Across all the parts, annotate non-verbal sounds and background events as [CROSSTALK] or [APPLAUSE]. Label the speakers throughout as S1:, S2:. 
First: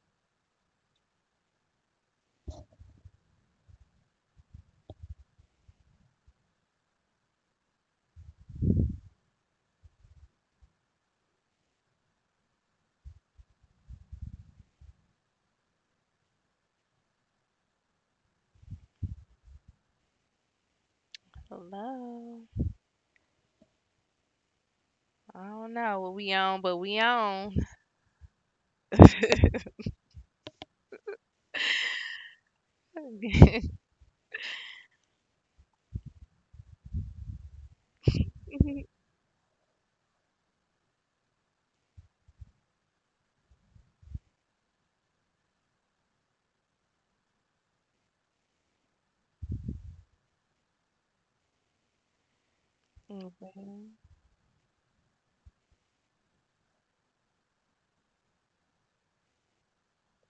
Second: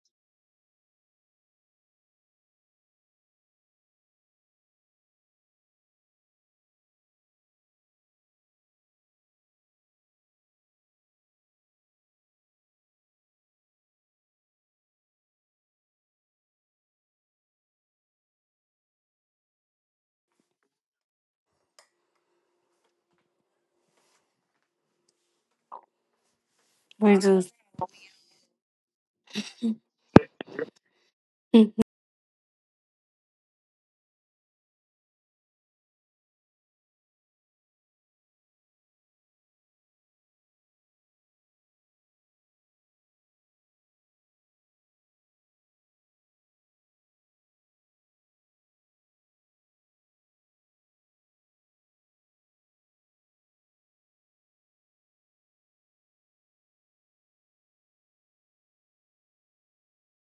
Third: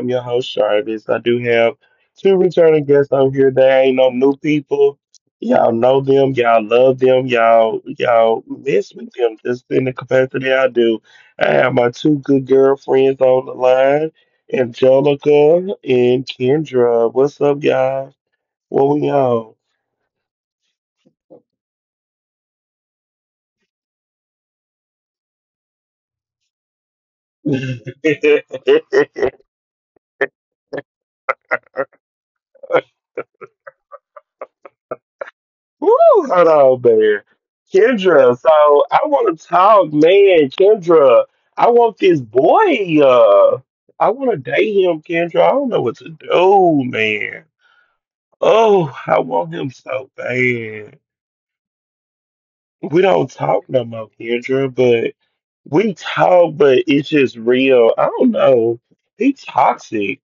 S1: am your host, Jarvis. I do have two returning guests on here. They ain't no new people. Y'all know them. Y'all love them. Y'all miss with them just in the capacity I do. I have my two good girlfriends on the line, Angelica and Kendra. What's up, y'all? What we on?
S2: Hello. I don't know what we on, but we on. [LAUGHS]
S1: [LAUGHS] Woo, hold on, man. Kendra, so I want to talk, man. Kendra, I want this boy. I want to date him, Kendra. I don't know what to do, man. Oh, I want him so bad. We don't talk no
S2: Mhm.
S1: more, Kendra, but we talk, but it's just real. I don't know. He toxic.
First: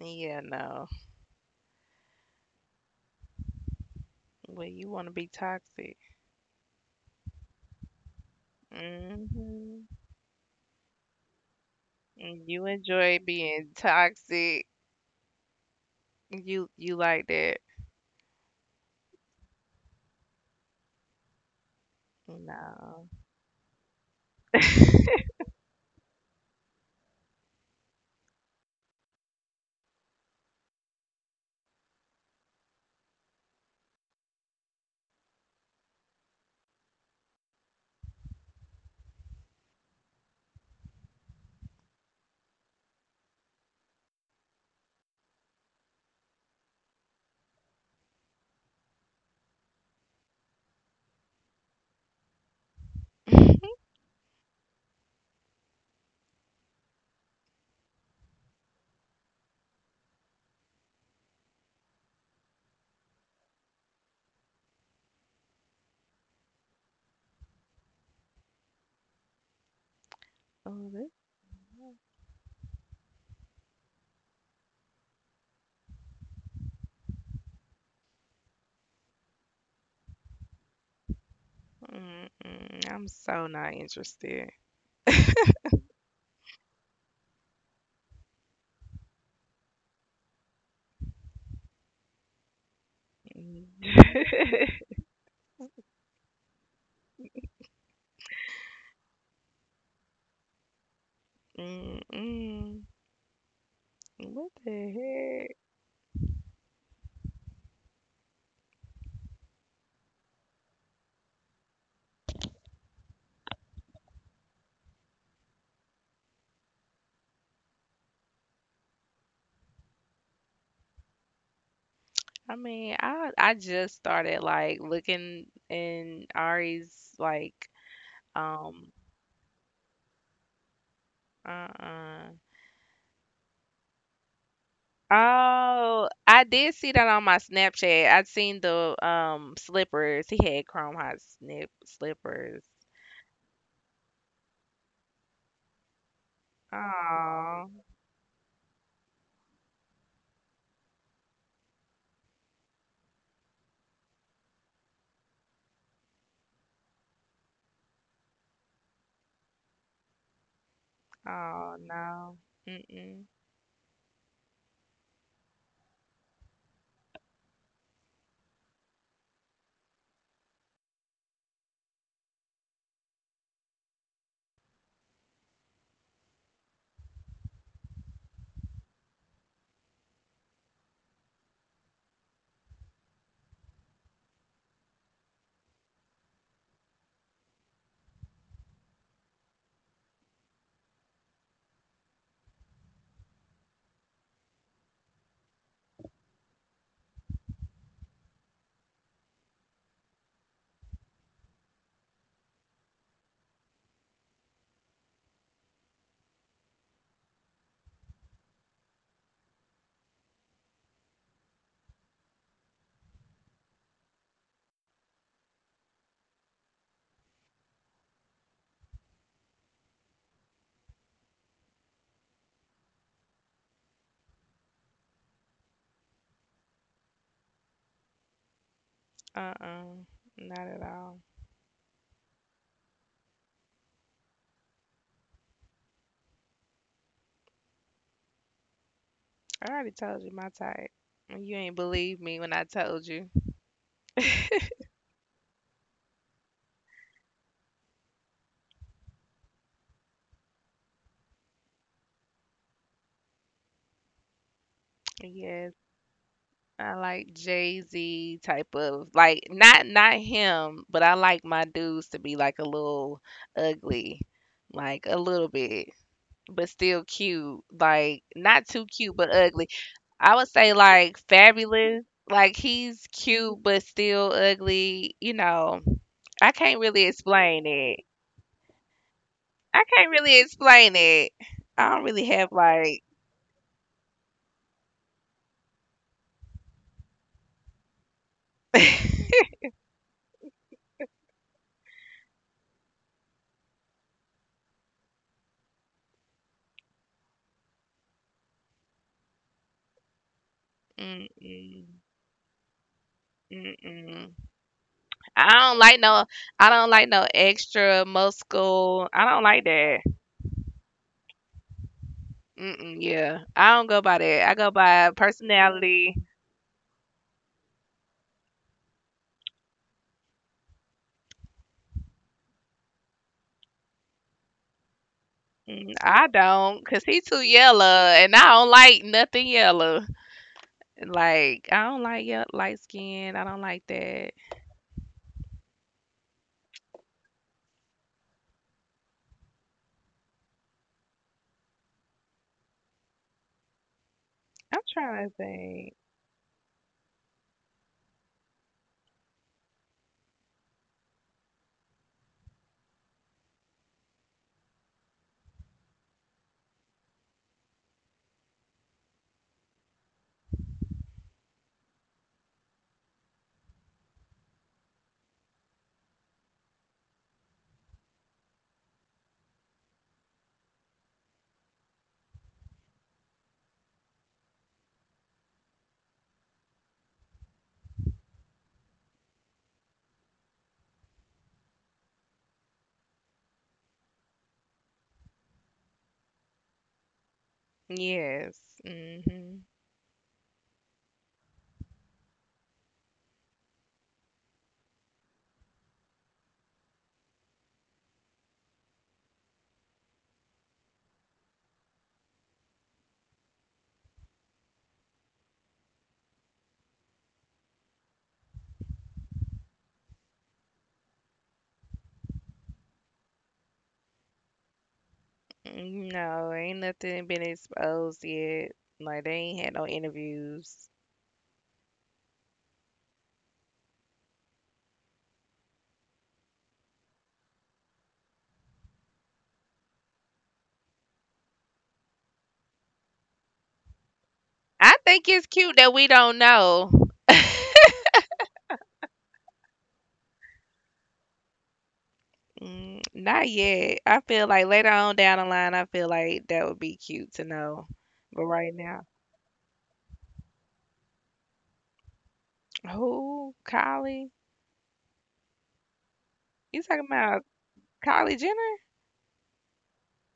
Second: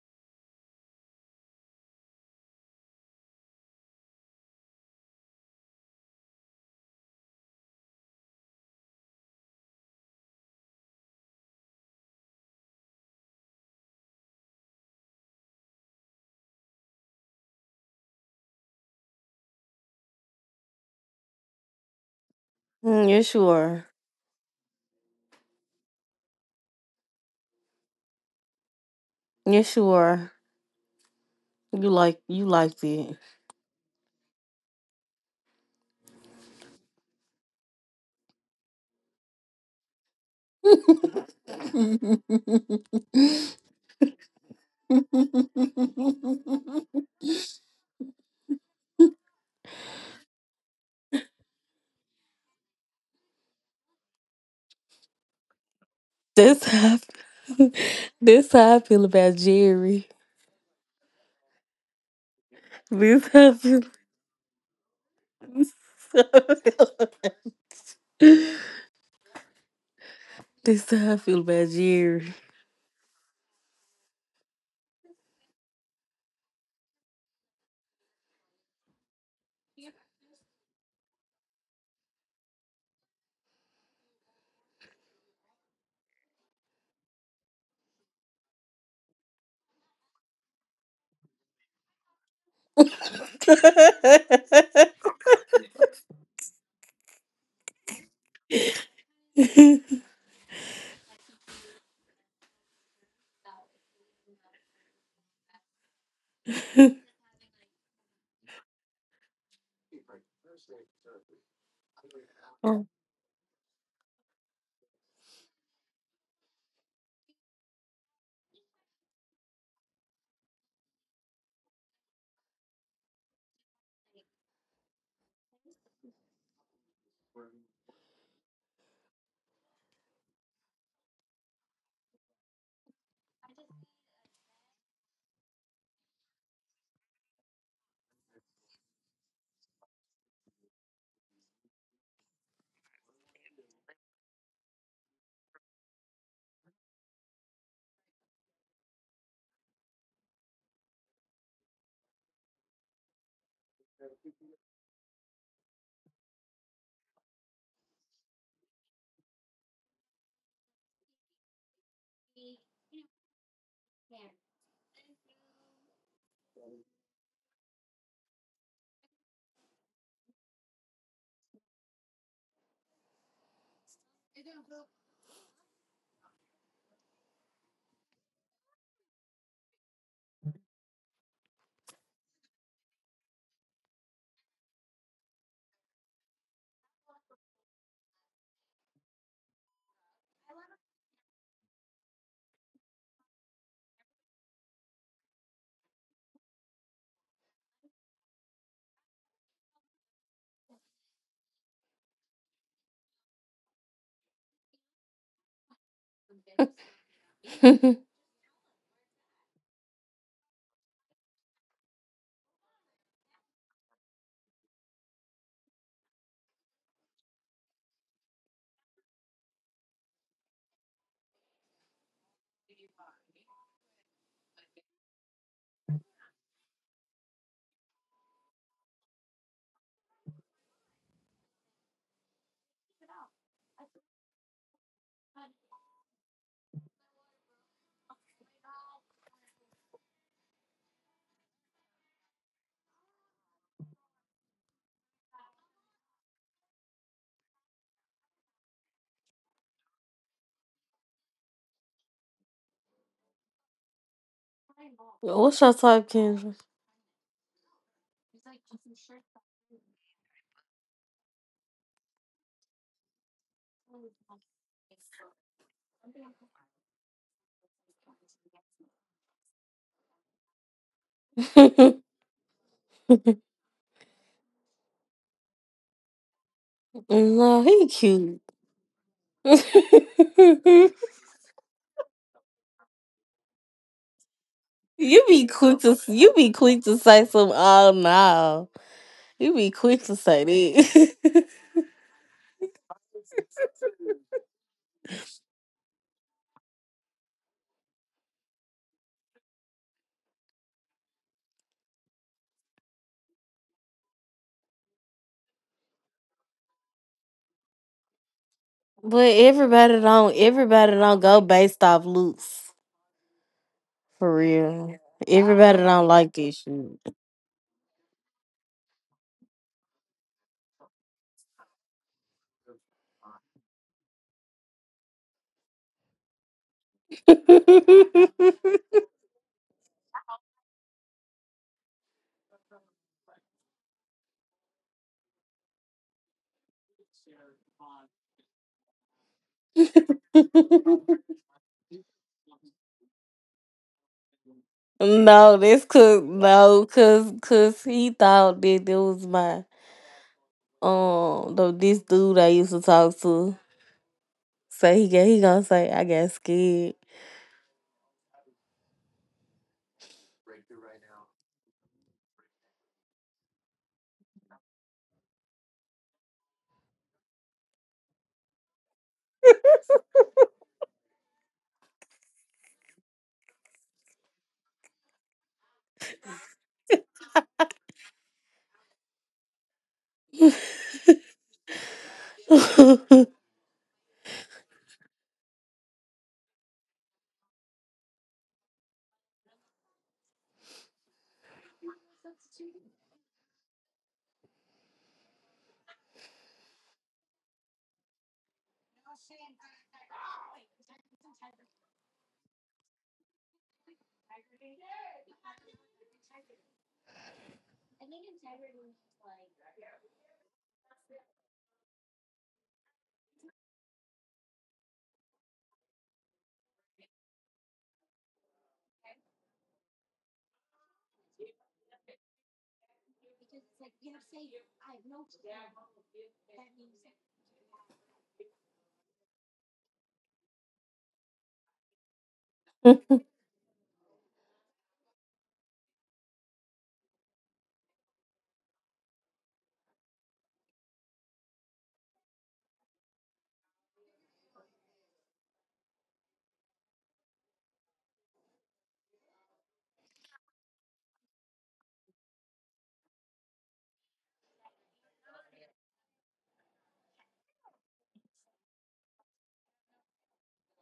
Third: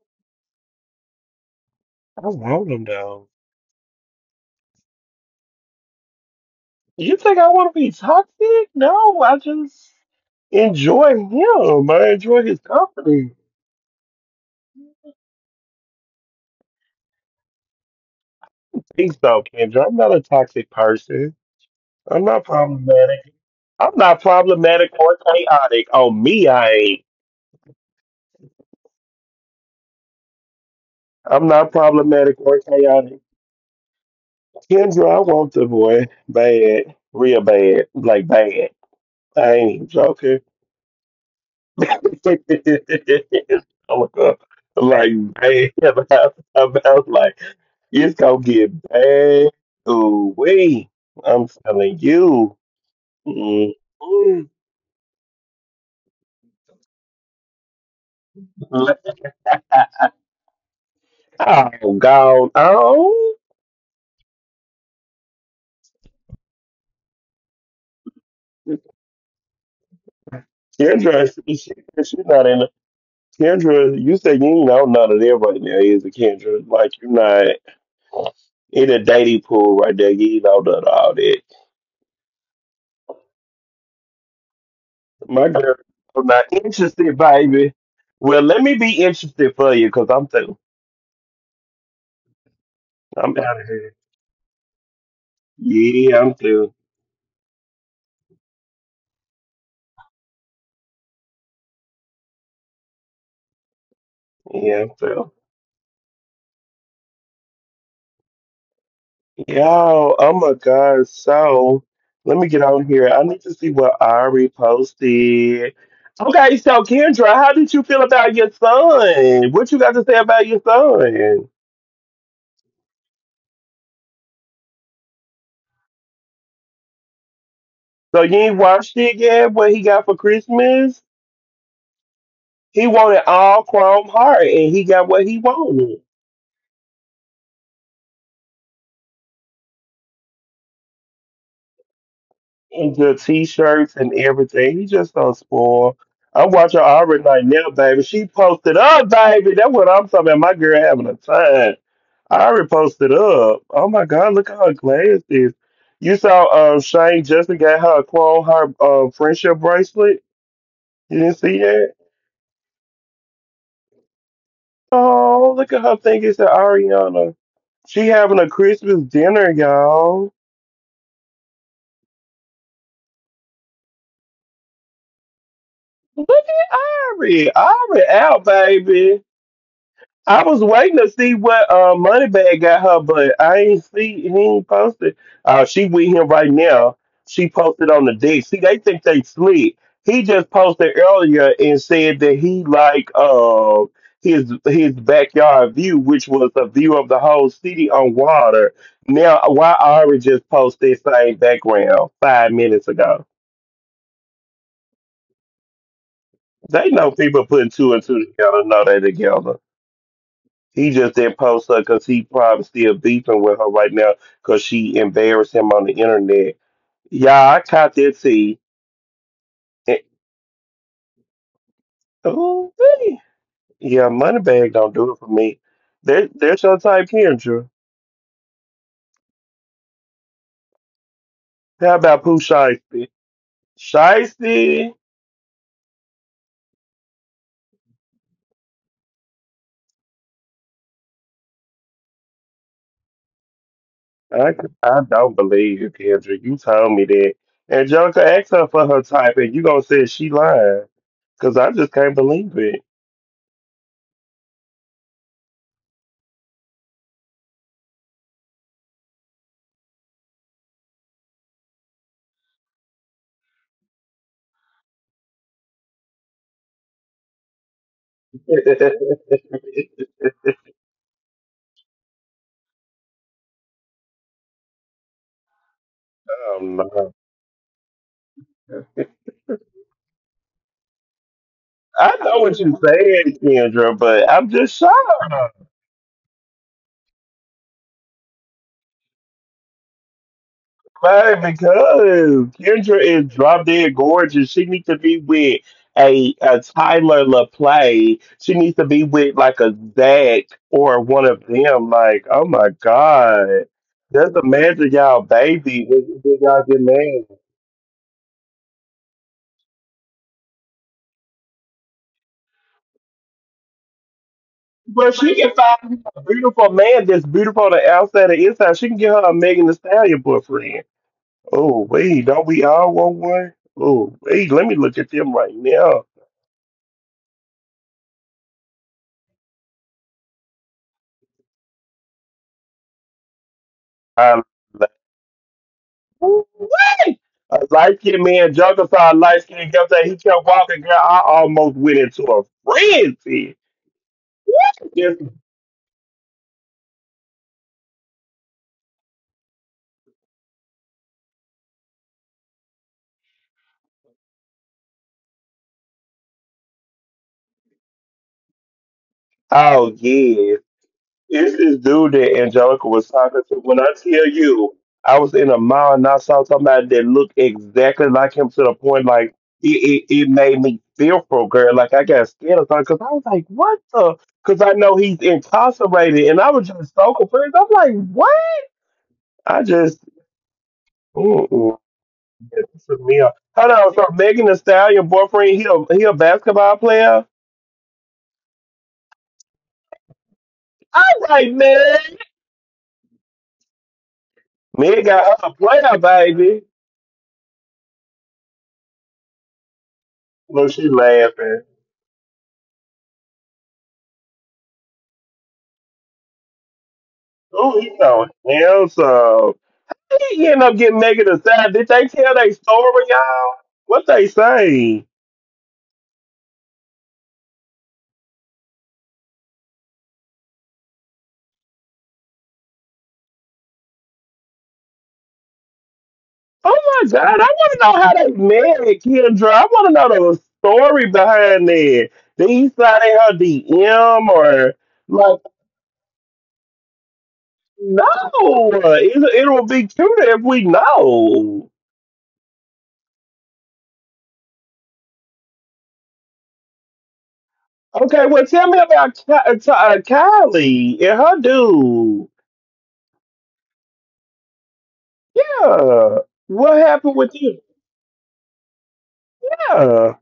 S2: Yeah, no.
S1: I want him though.
S2: Well, you want to be toxic.
S1: You think I want to be toxic? No, I
S2: hmm
S1: just enjoy him. I enjoy his
S2: you enjoy
S1: company.
S2: being toxic. You like that?
S1: Think so, Kendra. I'm not a toxic person. I'm not
S2: No.
S3: You
S1: problematic.
S3: sure.
S1: I'm not problematic or chaotic. Oh, me, I ain't.
S3: You sure.
S1: I'm not
S3: You like
S1: problematic
S3: you
S1: or
S3: liked it.
S1: chaotic. Kendra, I want the boy bad, real bad, like bad. I ain't joking. [LAUGHS] Oh
S3: [LAUGHS]
S1: my God. Like, man, [LAUGHS] I was like, it's gonna get bad. Ooh, wee. I'm telling you. Mm-mm.
S2: [LAUGHS]
S3: This how I feel, this how I
S1: Oh,
S3: feel about Jerry.
S1: gone on.
S3: This how I feel, [LAUGHS]
S2: Oh,
S3: this
S2: this.
S3: how
S1: Kendra,
S3: I feel
S1: she, she,
S3: about
S1: she's
S3: Jerry.
S1: not in. Kendra, you said you ain't know none of that right now, is it, Kendra? Like, you're not in a dating pool right there. You ain't know none of all that.
S2: Mm-mm. I'm so not interested.
S1: My girl, I'm not interested, baby. Well, let me be interested for you, cause I'm through. I'm out
S2: Mm.
S1: of here.
S2: [LAUGHS]
S1: Yeah, I'm through.
S3: [LAUGHS]
S2: Mm-mm. What
S1: Yeah, I'm through.
S2: the
S1: Yo, oh my God. So let me get on here. I need to see what Ari posted. Okay, so Kendra, how did you feel about your son? What you got to say about your son?
S2: I just started like looking in Ari's like
S1: So you ain't
S2: um
S1: watched it yet? What he got for Christmas?
S2: uh-uh.
S1: He wanted all Chrome Heart, and he got what he
S2: Oh,
S1: wanted.
S2: I did see that on my Snapchat. I'd seen the slippers. He had chrome hot snip slippers.
S1: And the t-shirts and everything. He just don't spoil. I watch her already right
S2: Oh,
S1: now, baby. She posted up, baby. That's what I'm talking about. My girl having a time. I already posted up. Oh my God, look at her glasses. You saw Shane Justin got her a clone her friendship bracelet. You didn't see
S2: oh
S1: that?
S2: no. Mm-mm.
S1: Oh, look at her fingers, it's Ariana. She having a Christmas dinner, y'all. Look at Ari. Ari out, baby. I was waiting to see what Moneybag got her, but I ain't see he ain't posted. She with him right now. She posted on the day. See, they think they slick. He just posted earlier and said that he like his backyard view, which was a view of the whole city on water. Now, why Ari just posted same background 5 minutes ago? They know people putting two and two together. Know they together. He just didn't post her because he probably still beefing with her right now because she embarrassed him on the internet. Yeah, I caught that see. Oh, yeah, Moneybag don't do it for me. There's your type, Kendra.
S2: Uh-uh. Not at all.
S1: How about Pooh Shiesty? Shiesty?
S2: I already told you my type. You ain't believe me when I told you.
S1: I, I don't believe you, Kendra. You told me that. Angelica asked her for her type, and you gonna say she lying? Cause I just can't believe it.
S3: What's your
S2: Yes.
S3: type, Kendra?
S2: I like Jay Z type of like not him, but I like my dudes to be like a little ugly, like a little bit, but still cute. Like not too cute, but ugly.
S1: [LAUGHS]
S2: I would say like fabulous.
S3: [LAUGHS]
S2: Like he's cute but still ugly. You know, I
S1: Oh
S2: can't really
S1: no.
S3: No,
S2: explain
S3: he
S2: it.
S3: cute.
S2: I can't
S3: [LAUGHS]
S2: really explain it. I don't
S1: I
S2: really
S1: know
S2: have
S1: what you're
S2: like.
S1: saying, Kendra, but I'm just
S3: you be quick
S1: shocked,
S3: to you be quick to say some. Oh no. You
S2: [LAUGHS]
S3: be quick to say that.
S1: man, because Kendra is drop dead gorgeous. She needs to be with a Tyler LaPlay. She needs to be with like a Zach or one of
S2: Mm-mm.
S1: them. Like, oh my God.
S2: mm
S1: Just
S2: mm
S1: imagine y'all
S2: I don't
S1: baby
S2: like no.
S1: when
S2: I
S1: y'all get
S2: don't like no
S1: married.
S2: extra
S3: [LAUGHS] But
S2: muscle. I
S3: everybody
S2: don't like
S3: don't
S2: that.
S3: everybody don't go based off looks.
S2: Mm-mm, yeah,
S3: For
S2: I don't go by
S3: real.
S2: that. I go by
S3: Everybody
S1: But she
S3: don't
S1: can
S3: like this
S1: find
S2: personality.
S1: a
S3: shit.
S1: beautiful man that's beautiful on the outside and inside. She can get her a Megan Thee Stallion boyfriend. Oh, wait, don't we all want one? Oh, wait, let me look at them right
S2: Mm,
S1: now.
S2: I don't, cause he too
S3: [LAUGHS]
S2: yellow, and I don't like nothing yellow. Like I don't like light skin. I don't like that.
S1: I like, ooh, wait. A light skinned man, Juggalo, light skinned guy, he kept walking, girl. I almost went into a frenzy.
S2: I'm
S3: No, this
S2: trying to
S1: Just-
S3: cause
S2: think.
S3: no, cause cause he thought that there was my the this dude I used to talk to. So he gonna say I got scared.
S1: oh, yes. It's this dude that Angelica was talking to. When I tell you, I was in a mall and I saw somebody that looked exactly like him to the point like it made me fearful, girl. Like I got scared of something because I was like, what the? Because I know he's incarcerated and I was just so confused. I'm like, what? I just,
S3: [LAUGHS]
S1: mm-mm.
S3: Don't
S1: Yeah, this is me. Hold on. So Megan Thee Stallion, boyfriend, he a basketball player?
S2: Yes. Mhm.
S1: All right, man. Meg got her a player, baby. Look, she laughing. Oh, he told him so. He ended up getting negative side. Did they tell their story, y'all? What they say?
S2: Mm, no, ain't nothing been exposed yet. Like they ain't had no interviews.
S1: Oh my God, I want to know how they married Kendra. I want to know the story behind that. Did he sign in her DM or
S2: I think it's
S1: like?
S2: cute that we don't know.
S1: No, it would be cuter if we know.
S2: Mm, not yet. I feel like later on down the line, I feel like that would be cute to know.
S1: Okay,
S2: But
S1: well,
S2: right
S1: tell me
S2: now,
S1: about Kylie and her dude.
S2: who? Kylie?
S1: Yeah,
S2: You
S1: what
S2: talking
S1: happened
S2: about
S1: with you?
S2: Kylie Jenner?
S1: Yeah.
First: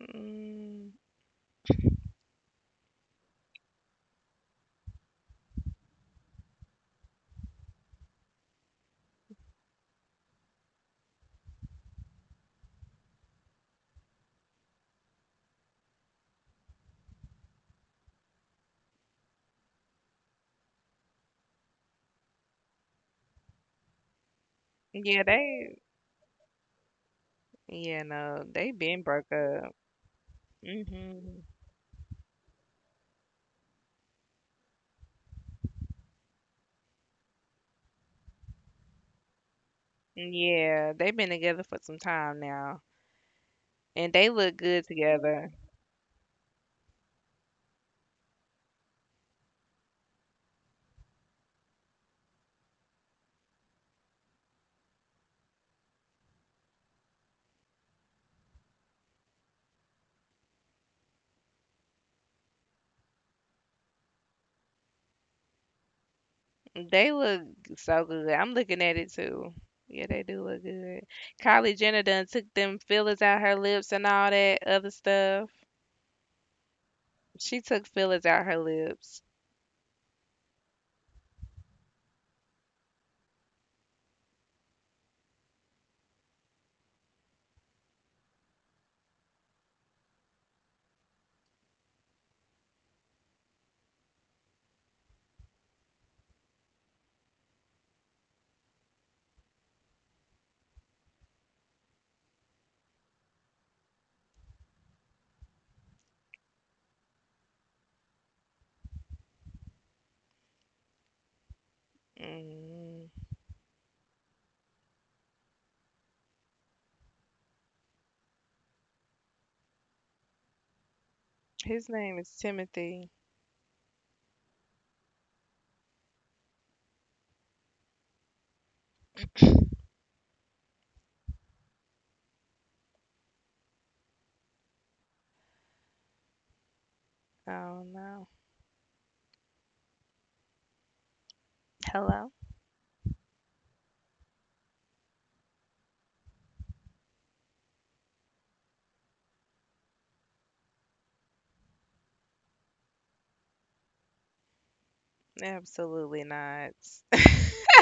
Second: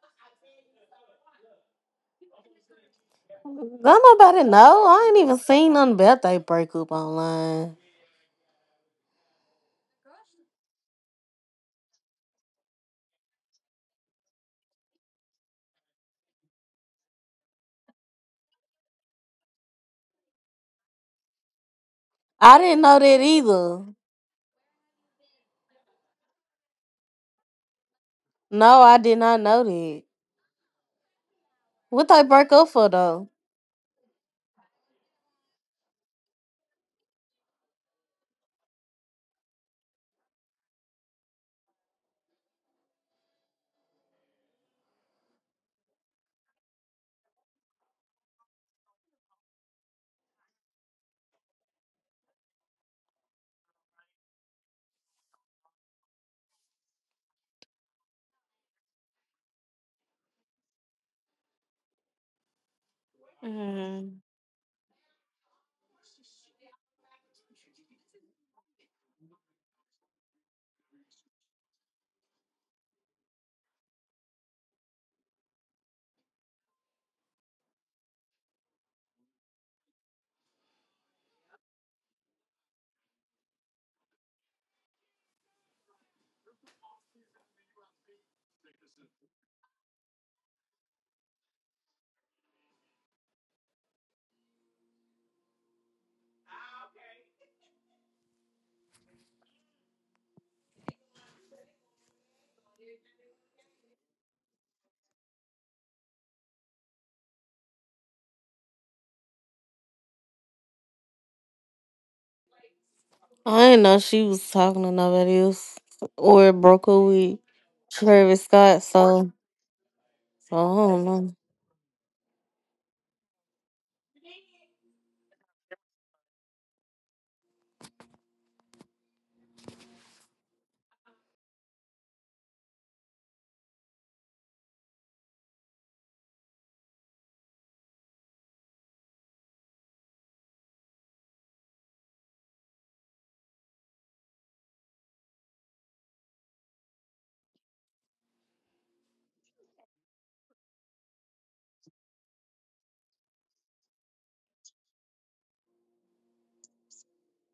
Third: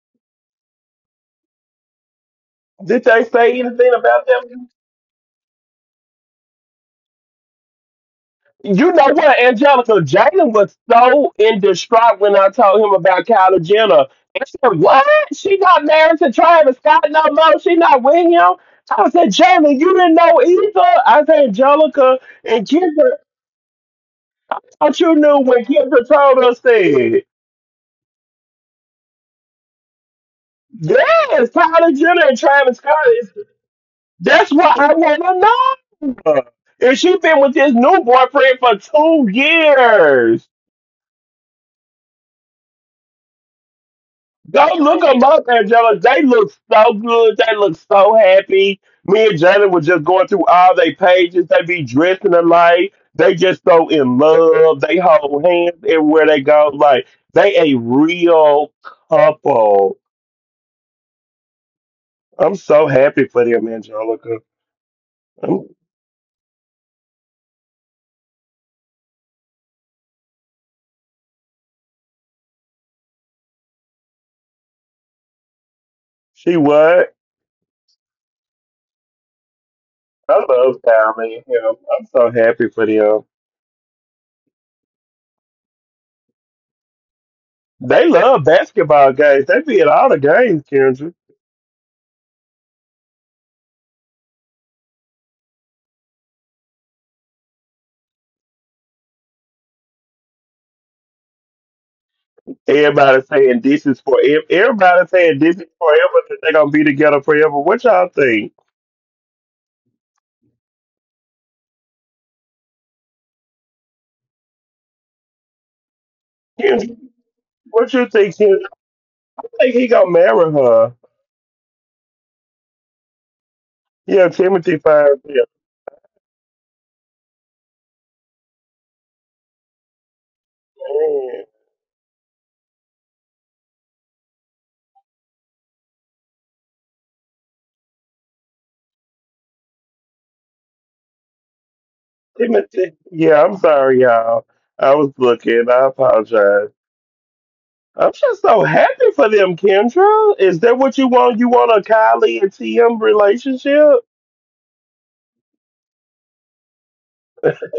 S2: Mm,
S1: Did they say anything about
S3: nobody
S1: them?
S3: know. I ain't even seen nothing about they breakup online.
S1: You know what, Angelica? Jalen was so in distraught when I told him about Kylie Jenner. I said, what? She not married to Travis Scott no more. She not with him. I said, "Jalen, you didn't know either. I said, Angelica
S3: I
S1: and
S3: didn't know
S1: Kendra,
S3: that either.
S1: thought you
S2: yeah,
S1: knew when
S2: they.
S1: Kendra told us that.
S2: Yeah, no, they
S3: No, I
S2: been
S3: did
S2: broke
S3: not know
S2: up.
S3: that.
S2: Mhm.
S1: Yes, Kylie
S3: What they
S1: Jenner and
S3: broke up
S1: Travis
S3: for
S1: Scott
S3: though?
S1: is that's what I wanna know. And she been with this new boyfriend for 2 years.
S2: Yeah, they've been together for some time now, and they look
S1: Go
S2: good
S1: look them up,
S2: together.
S1: Angela. They look so good. They look so happy. Me and Jalen were just going through all their pages. They be dressing alike. They just so in love. They hold hands everywhere they go. Like they a real couple. I'm so happy for them,
S3: Mm.
S1: Angelica. I'm-
S2: They look so good. I'm looking at it too. Yeah, they do look good. Kylie Jenner done took them fillers out her lips and all that other stuff.
S1: She what?
S2: She took fillers out her lips.
S1: I love Tommy and him. I'm so happy for them. They love basketball games. They be at all the games, Kendra. Everybody saying this is for ev- everybody saying this is forever that they're gonna be together forever. What y'all think?
S2: Mm,
S3: I didn't know she was talking to nobody else or broke up
S1: Kim,
S3: with
S1: what you think?
S3: Travis
S1: Kim?
S3: Scott. So,
S1: I think he gonna marry
S3: so
S1: her.
S3: I don't
S2: his name is Timothy.
S1: Yeah, Timothy finds him. Man,
S2: Oh no. Hello?
S1: Timothy. Yeah, I'm sorry, y'all. I was looking. I apologize. I'm just so happy for them, Kendra. Is that what you want? You want a Kylie and TM relationship?
S2: Absolutely not.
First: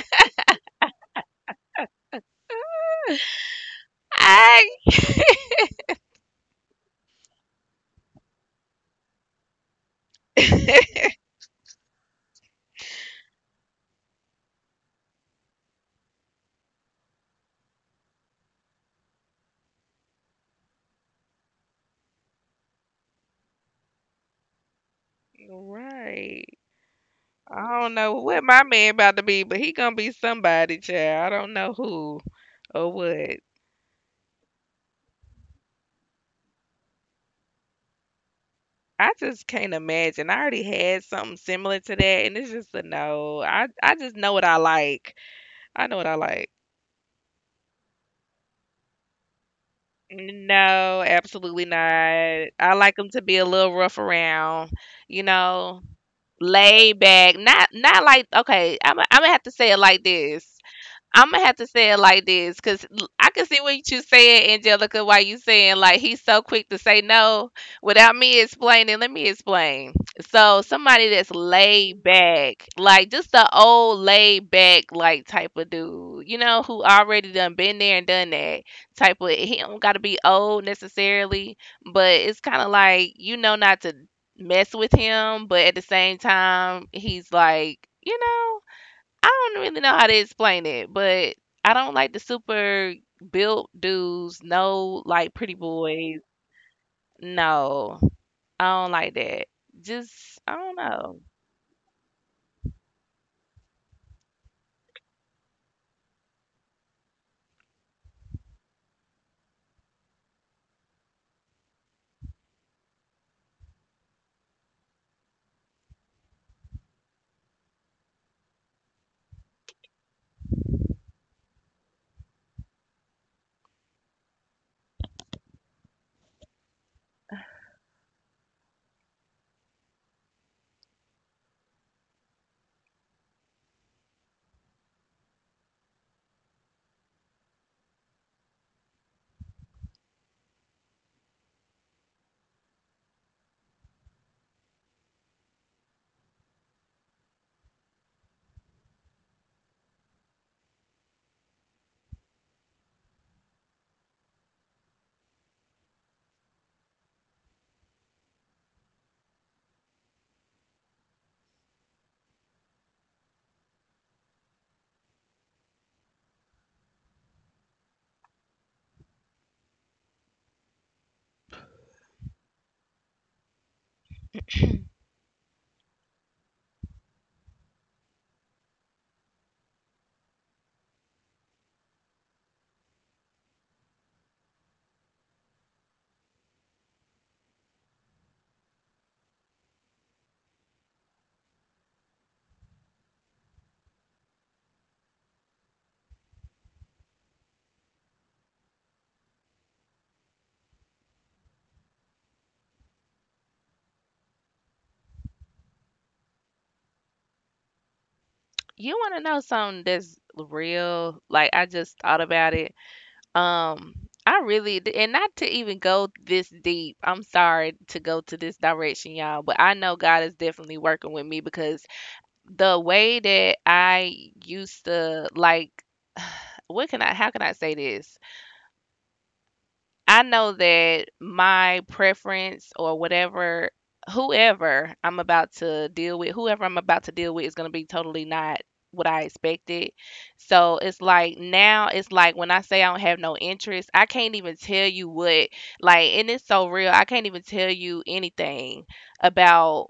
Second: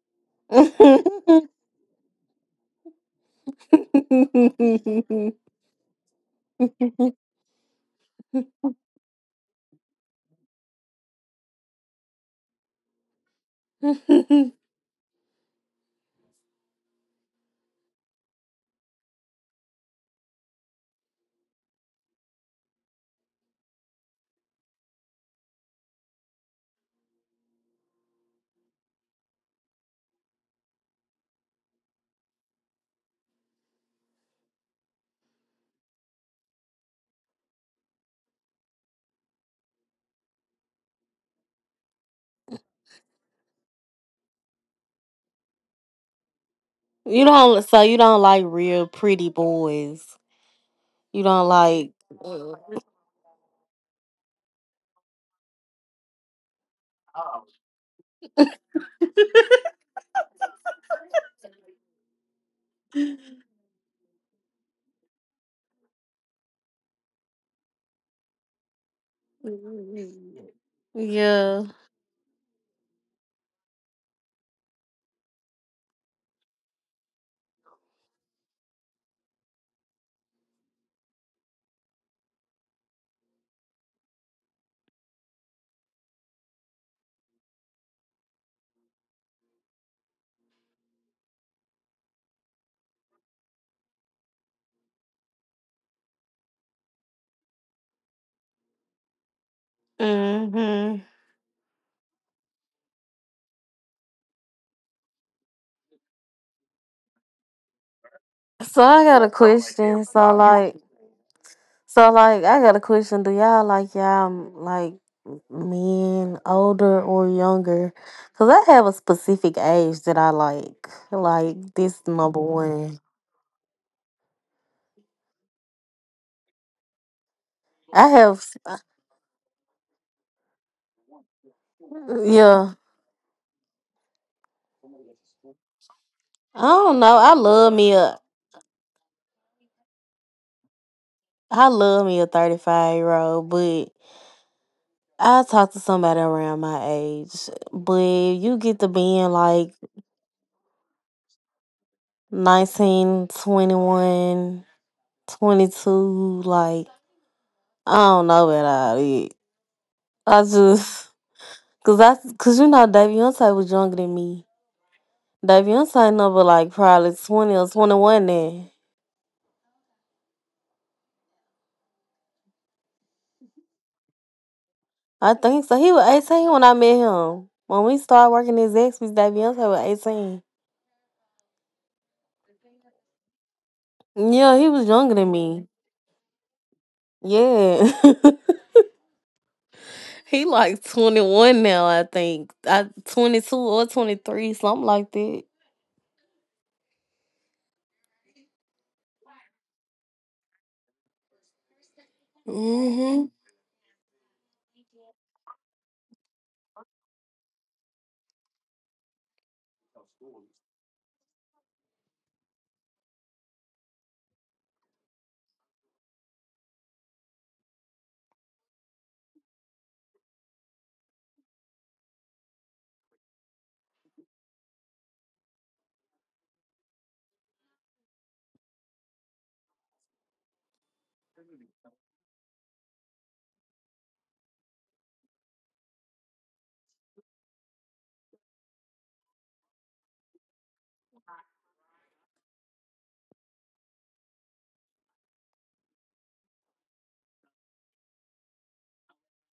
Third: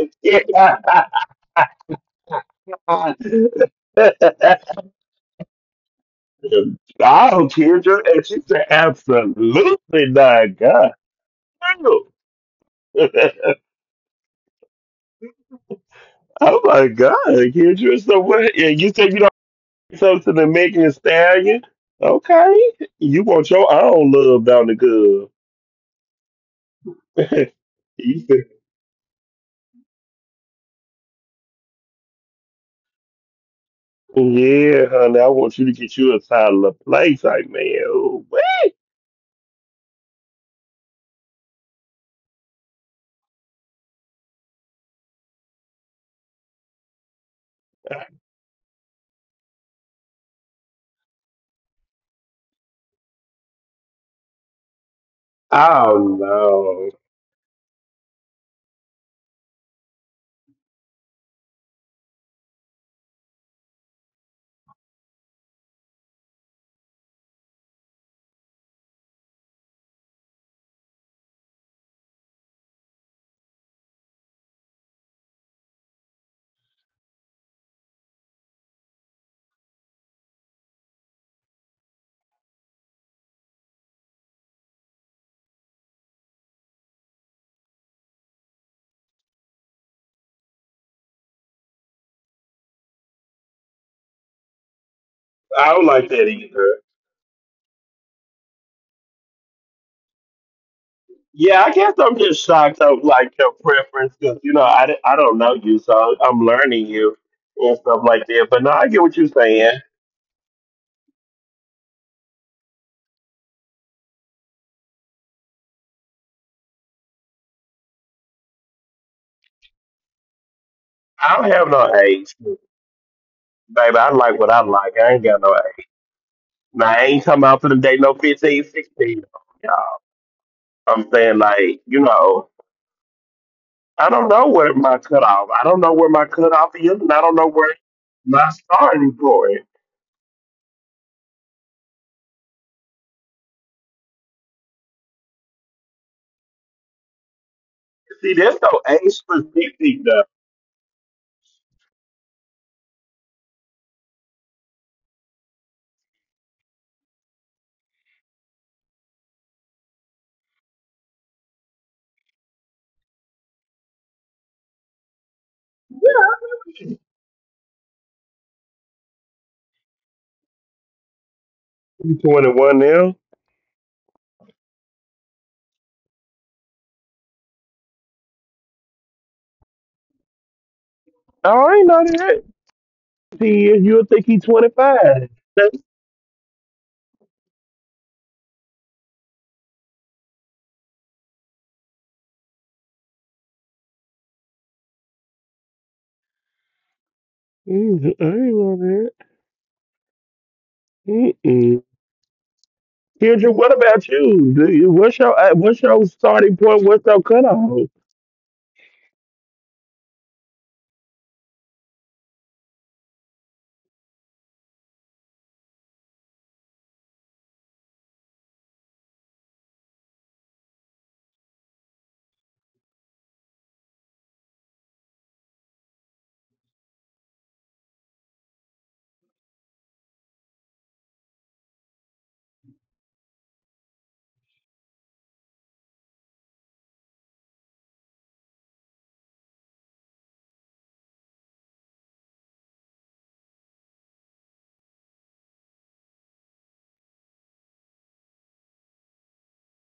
S1: [LAUGHS] Yeah.
S2: [LAUGHS] I
S1: [LAUGHS]
S3: know. [LAUGHS]
S1: I don't care. And she said, absolutely not, God.
S2: [LAUGHS]
S1: No. [LAUGHS] Oh my God, Kendra. So what? Yeah, you said you don't do something to make a stallion. Okay, you want your own love down the good.
S2: Right.
S1: [LAUGHS]
S2: I don't know
S1: You said,
S2: what my man about to be, but he gonna be somebody, child. I don't know who or what.
S1: yeah, honey, I want you to get you a title of play type man. Ooh, what?
S2: I just can't imagine. I already had something similar to that, and it's just a no. I just know what I like. I know what I like.
S3: You don't. So you don't like real pretty boys.
S2: No,
S3: You
S2: absolutely
S3: don't
S2: not.
S3: like.
S2: I like them to be a little rough around, you know,
S1: Oh, well. I do
S2: laid back. Not like okay. I'm gonna have to say it like this. I'm gonna have to say it like this, cause I can see what you saying, Angelica. Why you saying like he's so quick to say no without me explaining? Let me explain. So somebody that's
S3: Yeah.
S2: laid back, like just the old laid back like type of dude, you know, who already done been there and done that type of. He don't gotta be old necessarily, but it's kind of like you know not to mess with him, but at the same time he's like you know. I don't really know how to explain it, but I don't like the super built dudes. No, like pretty
S1: I don't like
S2: boys.
S1: that either.
S2: No, I don't like that. Just I don't know.
S3: hmm
S1: Yeah, I guess I'm just shocked of like your preference because you know I don't know you, so I'm learning you and stuff like that. But no, I get what
S3: So
S1: you're
S3: I got a
S1: saying.
S3: question. So like I got a question. Do y'all like like men older or younger? Cause I have a specific age that I like.
S1: I don't have no
S3: Like
S1: age,
S3: this number one.
S1: baby. I like what I like. I ain't got no age. Now I ain't talking about for the date no
S3: I
S1: 15,
S3: have s- uh,
S1: 16. Yeah, I'm saying like you know
S3: yeah.
S1: I don't know where my cutoff. I don't know where my cutoff is,
S3: I
S1: and I don't
S3: don't
S1: know
S3: know.
S1: where my starting point.
S3: I love me a 35-year old, but I talk to somebody around my age. But
S1: See, there's
S3: you
S1: no
S3: get to
S1: age
S3: being like
S1: specific though.
S3: 19, 21, 22. Like I don't know about all that. I just cause you know Davionte was younger than me.
S1: Yeah.
S3: Davionte number like probably 20 or 21 then.
S1: You 21 now?
S3: I think so. He was 18 when I met him. When we started working as ex with Davionte was 18.
S1: Oh, I ain't know that. Years, you'll think he's
S3: Yeah, he was
S1: 25.
S3: younger than
S1: That's-
S3: me. Yeah. [LAUGHS] He like 21 now, I think. I 22 or 23, something like that.
S1: mm, I ain't on that. Mm-mm. Kendra,
S3: hmm
S1: what about you? What's your starting point? What's your cutoff?
S2: You want to know something that's real? Like I just thought about it. Um, I really and not to even go this deep. I'm sorry to go to this direction, y'all, but I know God is definitely working with me because the way that I used to like what can I how can I say this? I know that my preference or whatever, whoever I'm about to deal with, whoever I'm about to deal with is going to be totally not what I expected. So it's like now, it's like when I say I don't have no interest, I can't even tell you what, like, and it's so real. I can't even tell you anything about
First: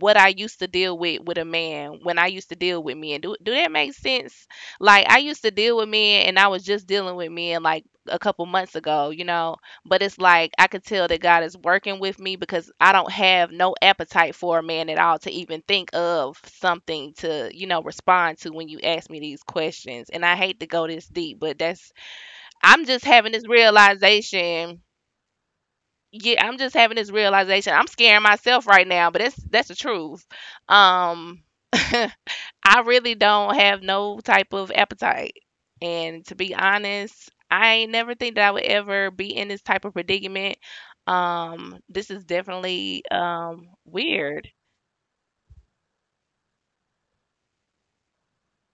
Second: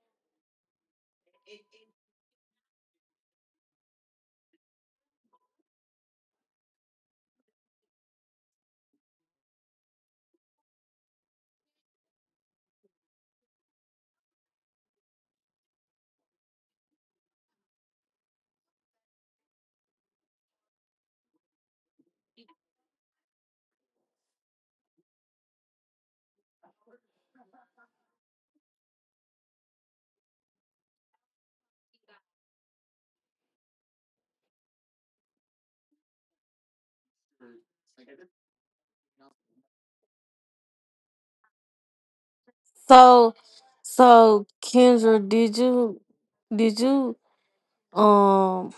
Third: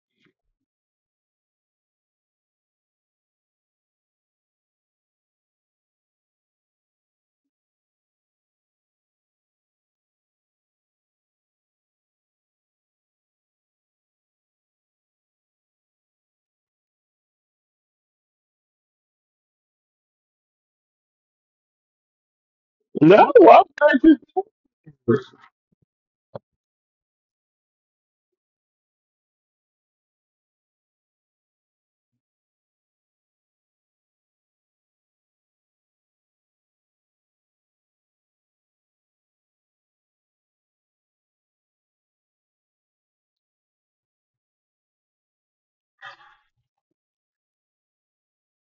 S2: what I used to deal with a man when I used to deal with men. Do that make sense? Like I used to deal with men and I was just dealing with men like a couple months ago, you know. But it's like I could tell that God is working with me because I don't have no appetite for a man at all to even think of something to, you know, respond to when you ask me these questions. And I hate to go this deep, but that's I'm just having
S1: No,
S2: this
S1: I'm 30.
S2: realization yeah, I'm just having this realization. I'm scaring myself right now, but that's the truth. Um, [LAUGHS] I really don't have no type of appetite, and to be honest, I ain't never think that I would ever be in this type of predicament. This is definitely
S3: So so
S2: weird.
S3: Kendra, did you um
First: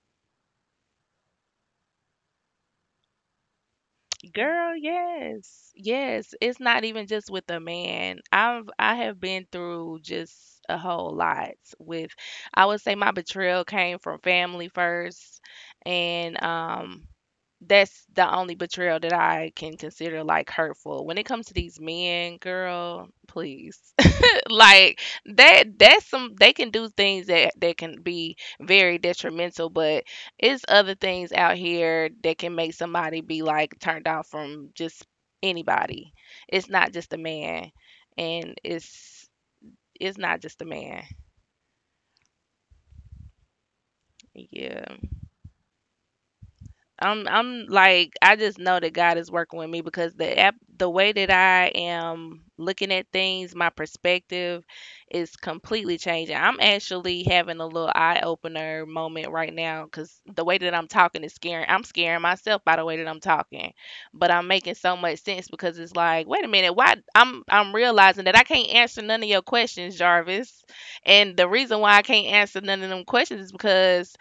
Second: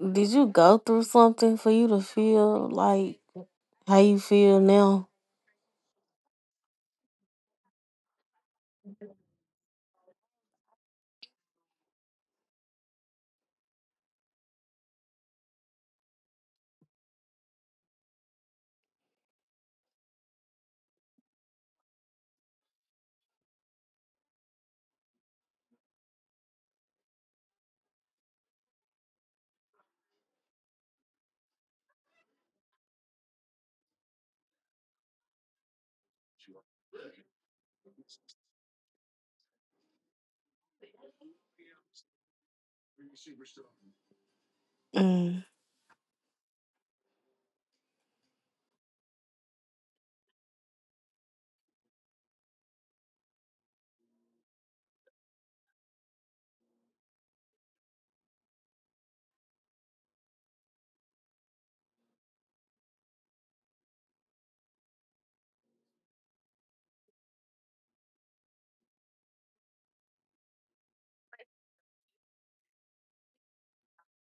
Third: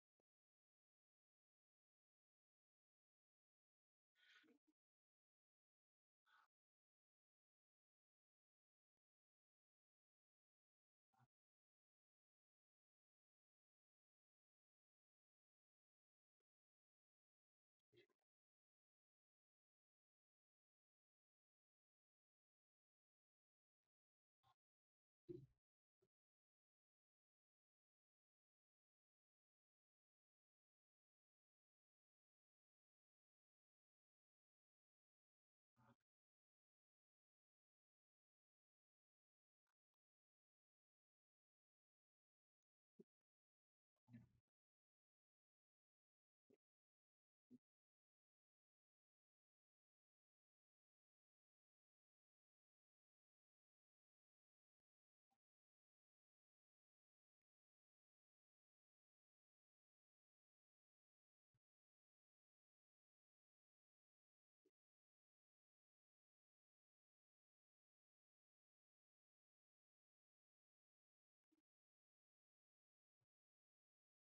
S3: Did you go through something for you to feel like how you feel
S2: Girl,
S3: now?
S2: yes. Yes. It's not even just with a man. I have been through just a whole lot with I would say my betrayal came from family first and that's the only betrayal that I can consider like hurtful. When it comes to these men, girl, please like that's some they can do things that that can be very detrimental but it's other things out here that can make somebody be like turned off from just anybody, it's not just a man, and it's not just a man, yeah.
S3: Mm.
S2: I'm like I just know that God is working with me because the way that I am looking at things, my perspective is completely changing. I'm actually having a little eye opener moment right now cuz the way that I'm talking is scaring I'm scaring myself by the way that I'm talking. But I'm making so much sense because it's like, wait a minute, why I'm realizing that I can't answer none of your questions, Jarvis. And the reason why I can't answer none of them questions is because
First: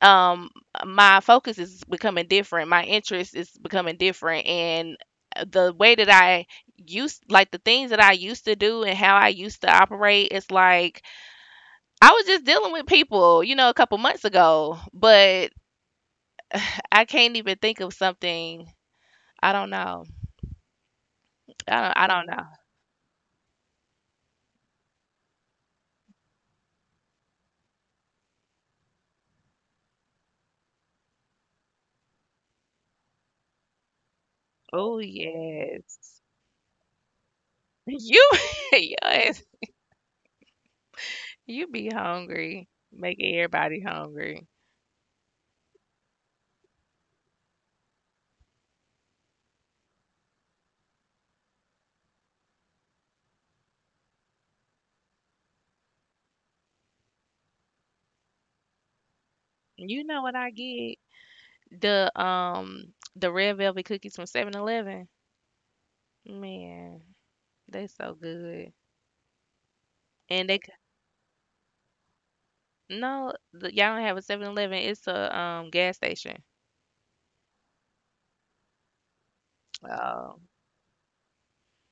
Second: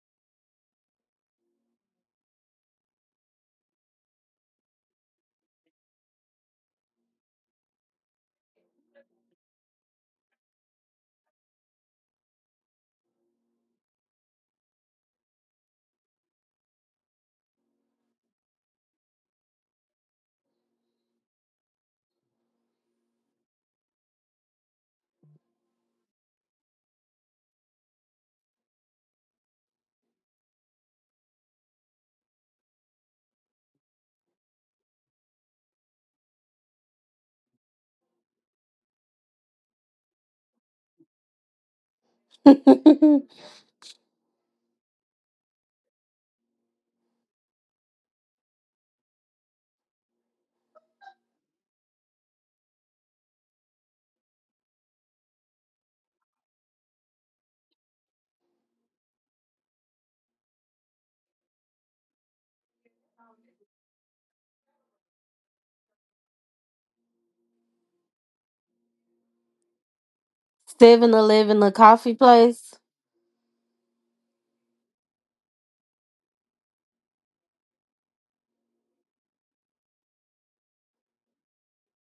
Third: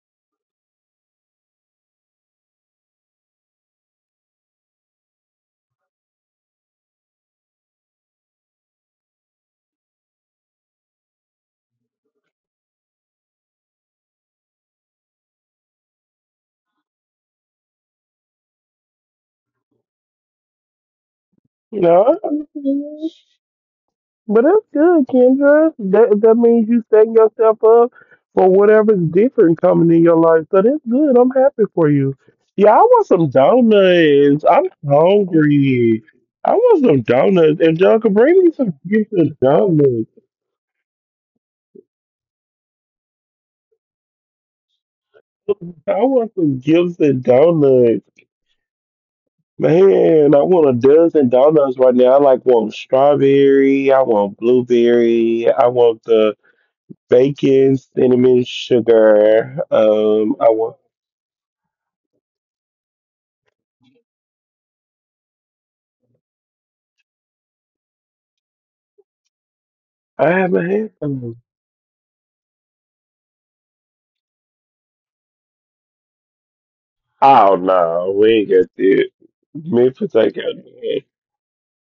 S2: um my focus is becoming different, my interest is becoming different, and the way that I used like the things that I used to do and how I used to operate, it's like I was just dealing with people, you know, a couple months ago, but [SIGHS] I can't even think of something. I don't know. I
S1: No.
S2: don't know.
S1: But that's good, Kendra. That means you setting yourself up for whatever's different coming in your life. So that's good. I'm happy for you. Yeah, I want some donuts. I'm
S2: Oh,
S1: hungry.
S2: yes.
S1: I want some donuts. And John could
S2: You
S1: bring me some
S2: [LAUGHS]
S1: decent
S2: yes,
S1: donuts.
S2: you be hungry, make
S3: [LAUGHS]
S2: everybody hungry.
S1: I want some gifts and donuts. Man, I want a dozen donuts right now. I like want strawberry, I want blueberry, I want the bacon, cinnamon, sugar.
S2: You know what
S1: I
S2: I
S1: want.
S2: get? The red velvet cookies from 7-Eleven, man, they so good.
S1: I
S2: And
S1: haven't had
S3: Seven
S1: them.
S3: Eleven, a coffee place.
S2: no, y'all don't have a 7-Eleven. It's a gas station.
S1: Oh no, we ain't got that. Memphis ain't
S2: Oh,
S1: got that.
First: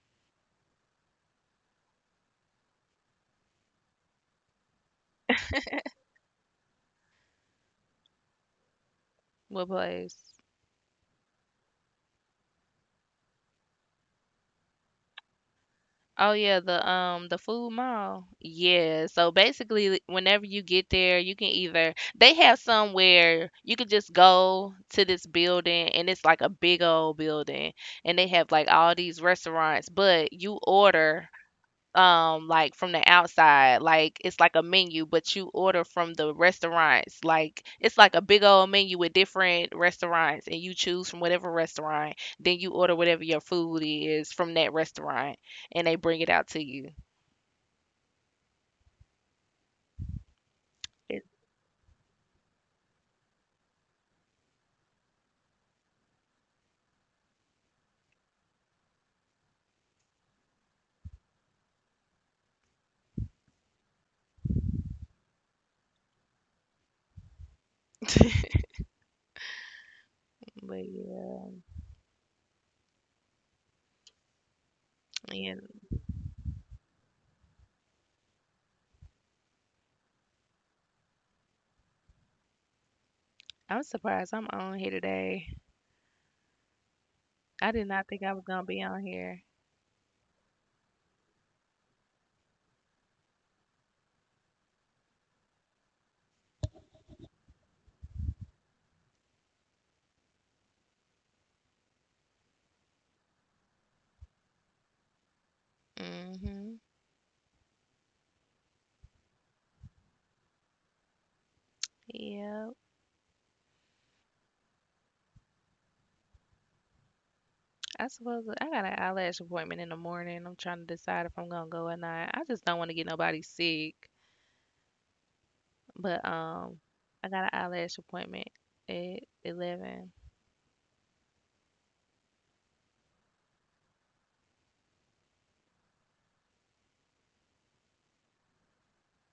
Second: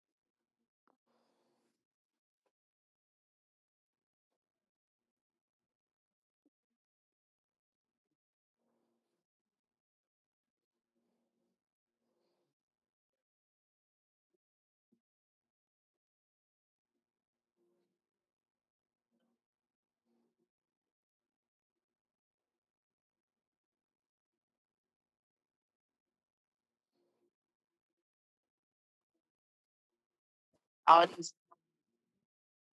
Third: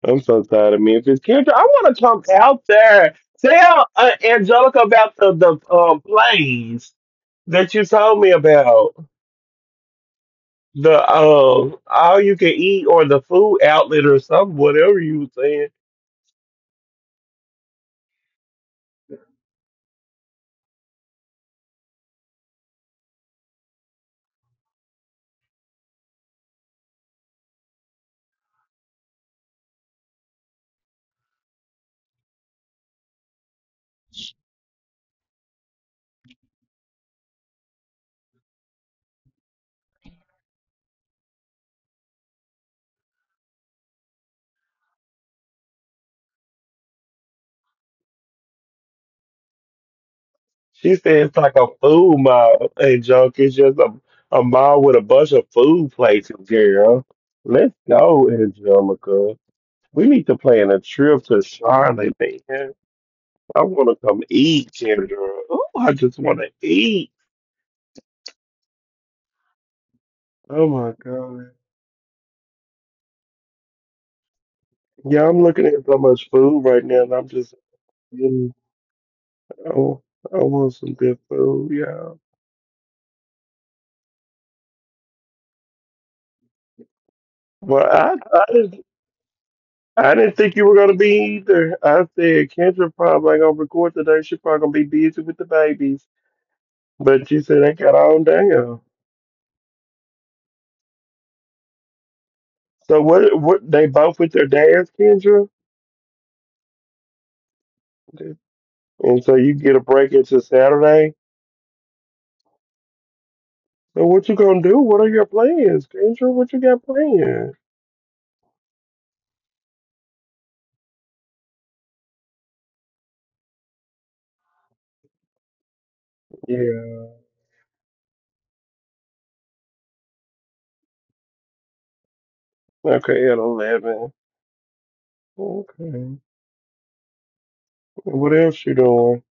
S1: I'm so tired of Memphis. Kendra, I want to come out there. Tell Angelica about the plays that you told me about.
S2: what place?
S1: The all you can eat or the food outlet or something, whatever you were saying.
S2: Oh yeah, the food mall. Yeah. So basically whenever you get there, you can either they have somewhere you could just go to this building and it's like a big old building and they have like all these restaurants, but you order like from the outside, like it's like a menu, but you order from the restaurants like it's like a big old menu with different restaurants and you choose from whatever restaurant then you order whatever your food is from that restaurant and they bring it out to you.
S1: She
S2: It-
S1: said it's like a food mall and junk. It's just a mall with a bunch of food places, girl. Let's go, Angelica. We need to plan a trip to Charlotte, man. I want to come eat, Kendra. Oh, I just want to eat.
S2: [LAUGHS]
S1: Oh
S2: but
S1: my
S2: yeah,
S1: God. Yeah, I'm looking
S2: and
S1: at so much food right now, and I'm just, feeling- oh, I want some good food, yeah.
S2: I'm surprised I'm on here today, I did
S1: Well,
S2: not think I was gonna
S1: I
S2: be on here.
S1: I didn't think you were gonna be either. I said Kendra probably ain't gonna record today. She probably gonna be busy with the babies. But you said they got on down. So what? What they both with their dads, Kendra,
S2: hmm
S1: and so you get a break into Saturday.
S2: yeah,
S1: So what you gonna do? What are your plans, Kendra? What you got planned?
S2: I suppose I got an eyelash appointment in the morning, I'm trying to decide if I'm gonna go or not, I just don't want to get nobody sick. But
S1: Yeah.
S2: I got an eyelash appointment at 11.
S1: Okay, at 11. Okay. What else you doing?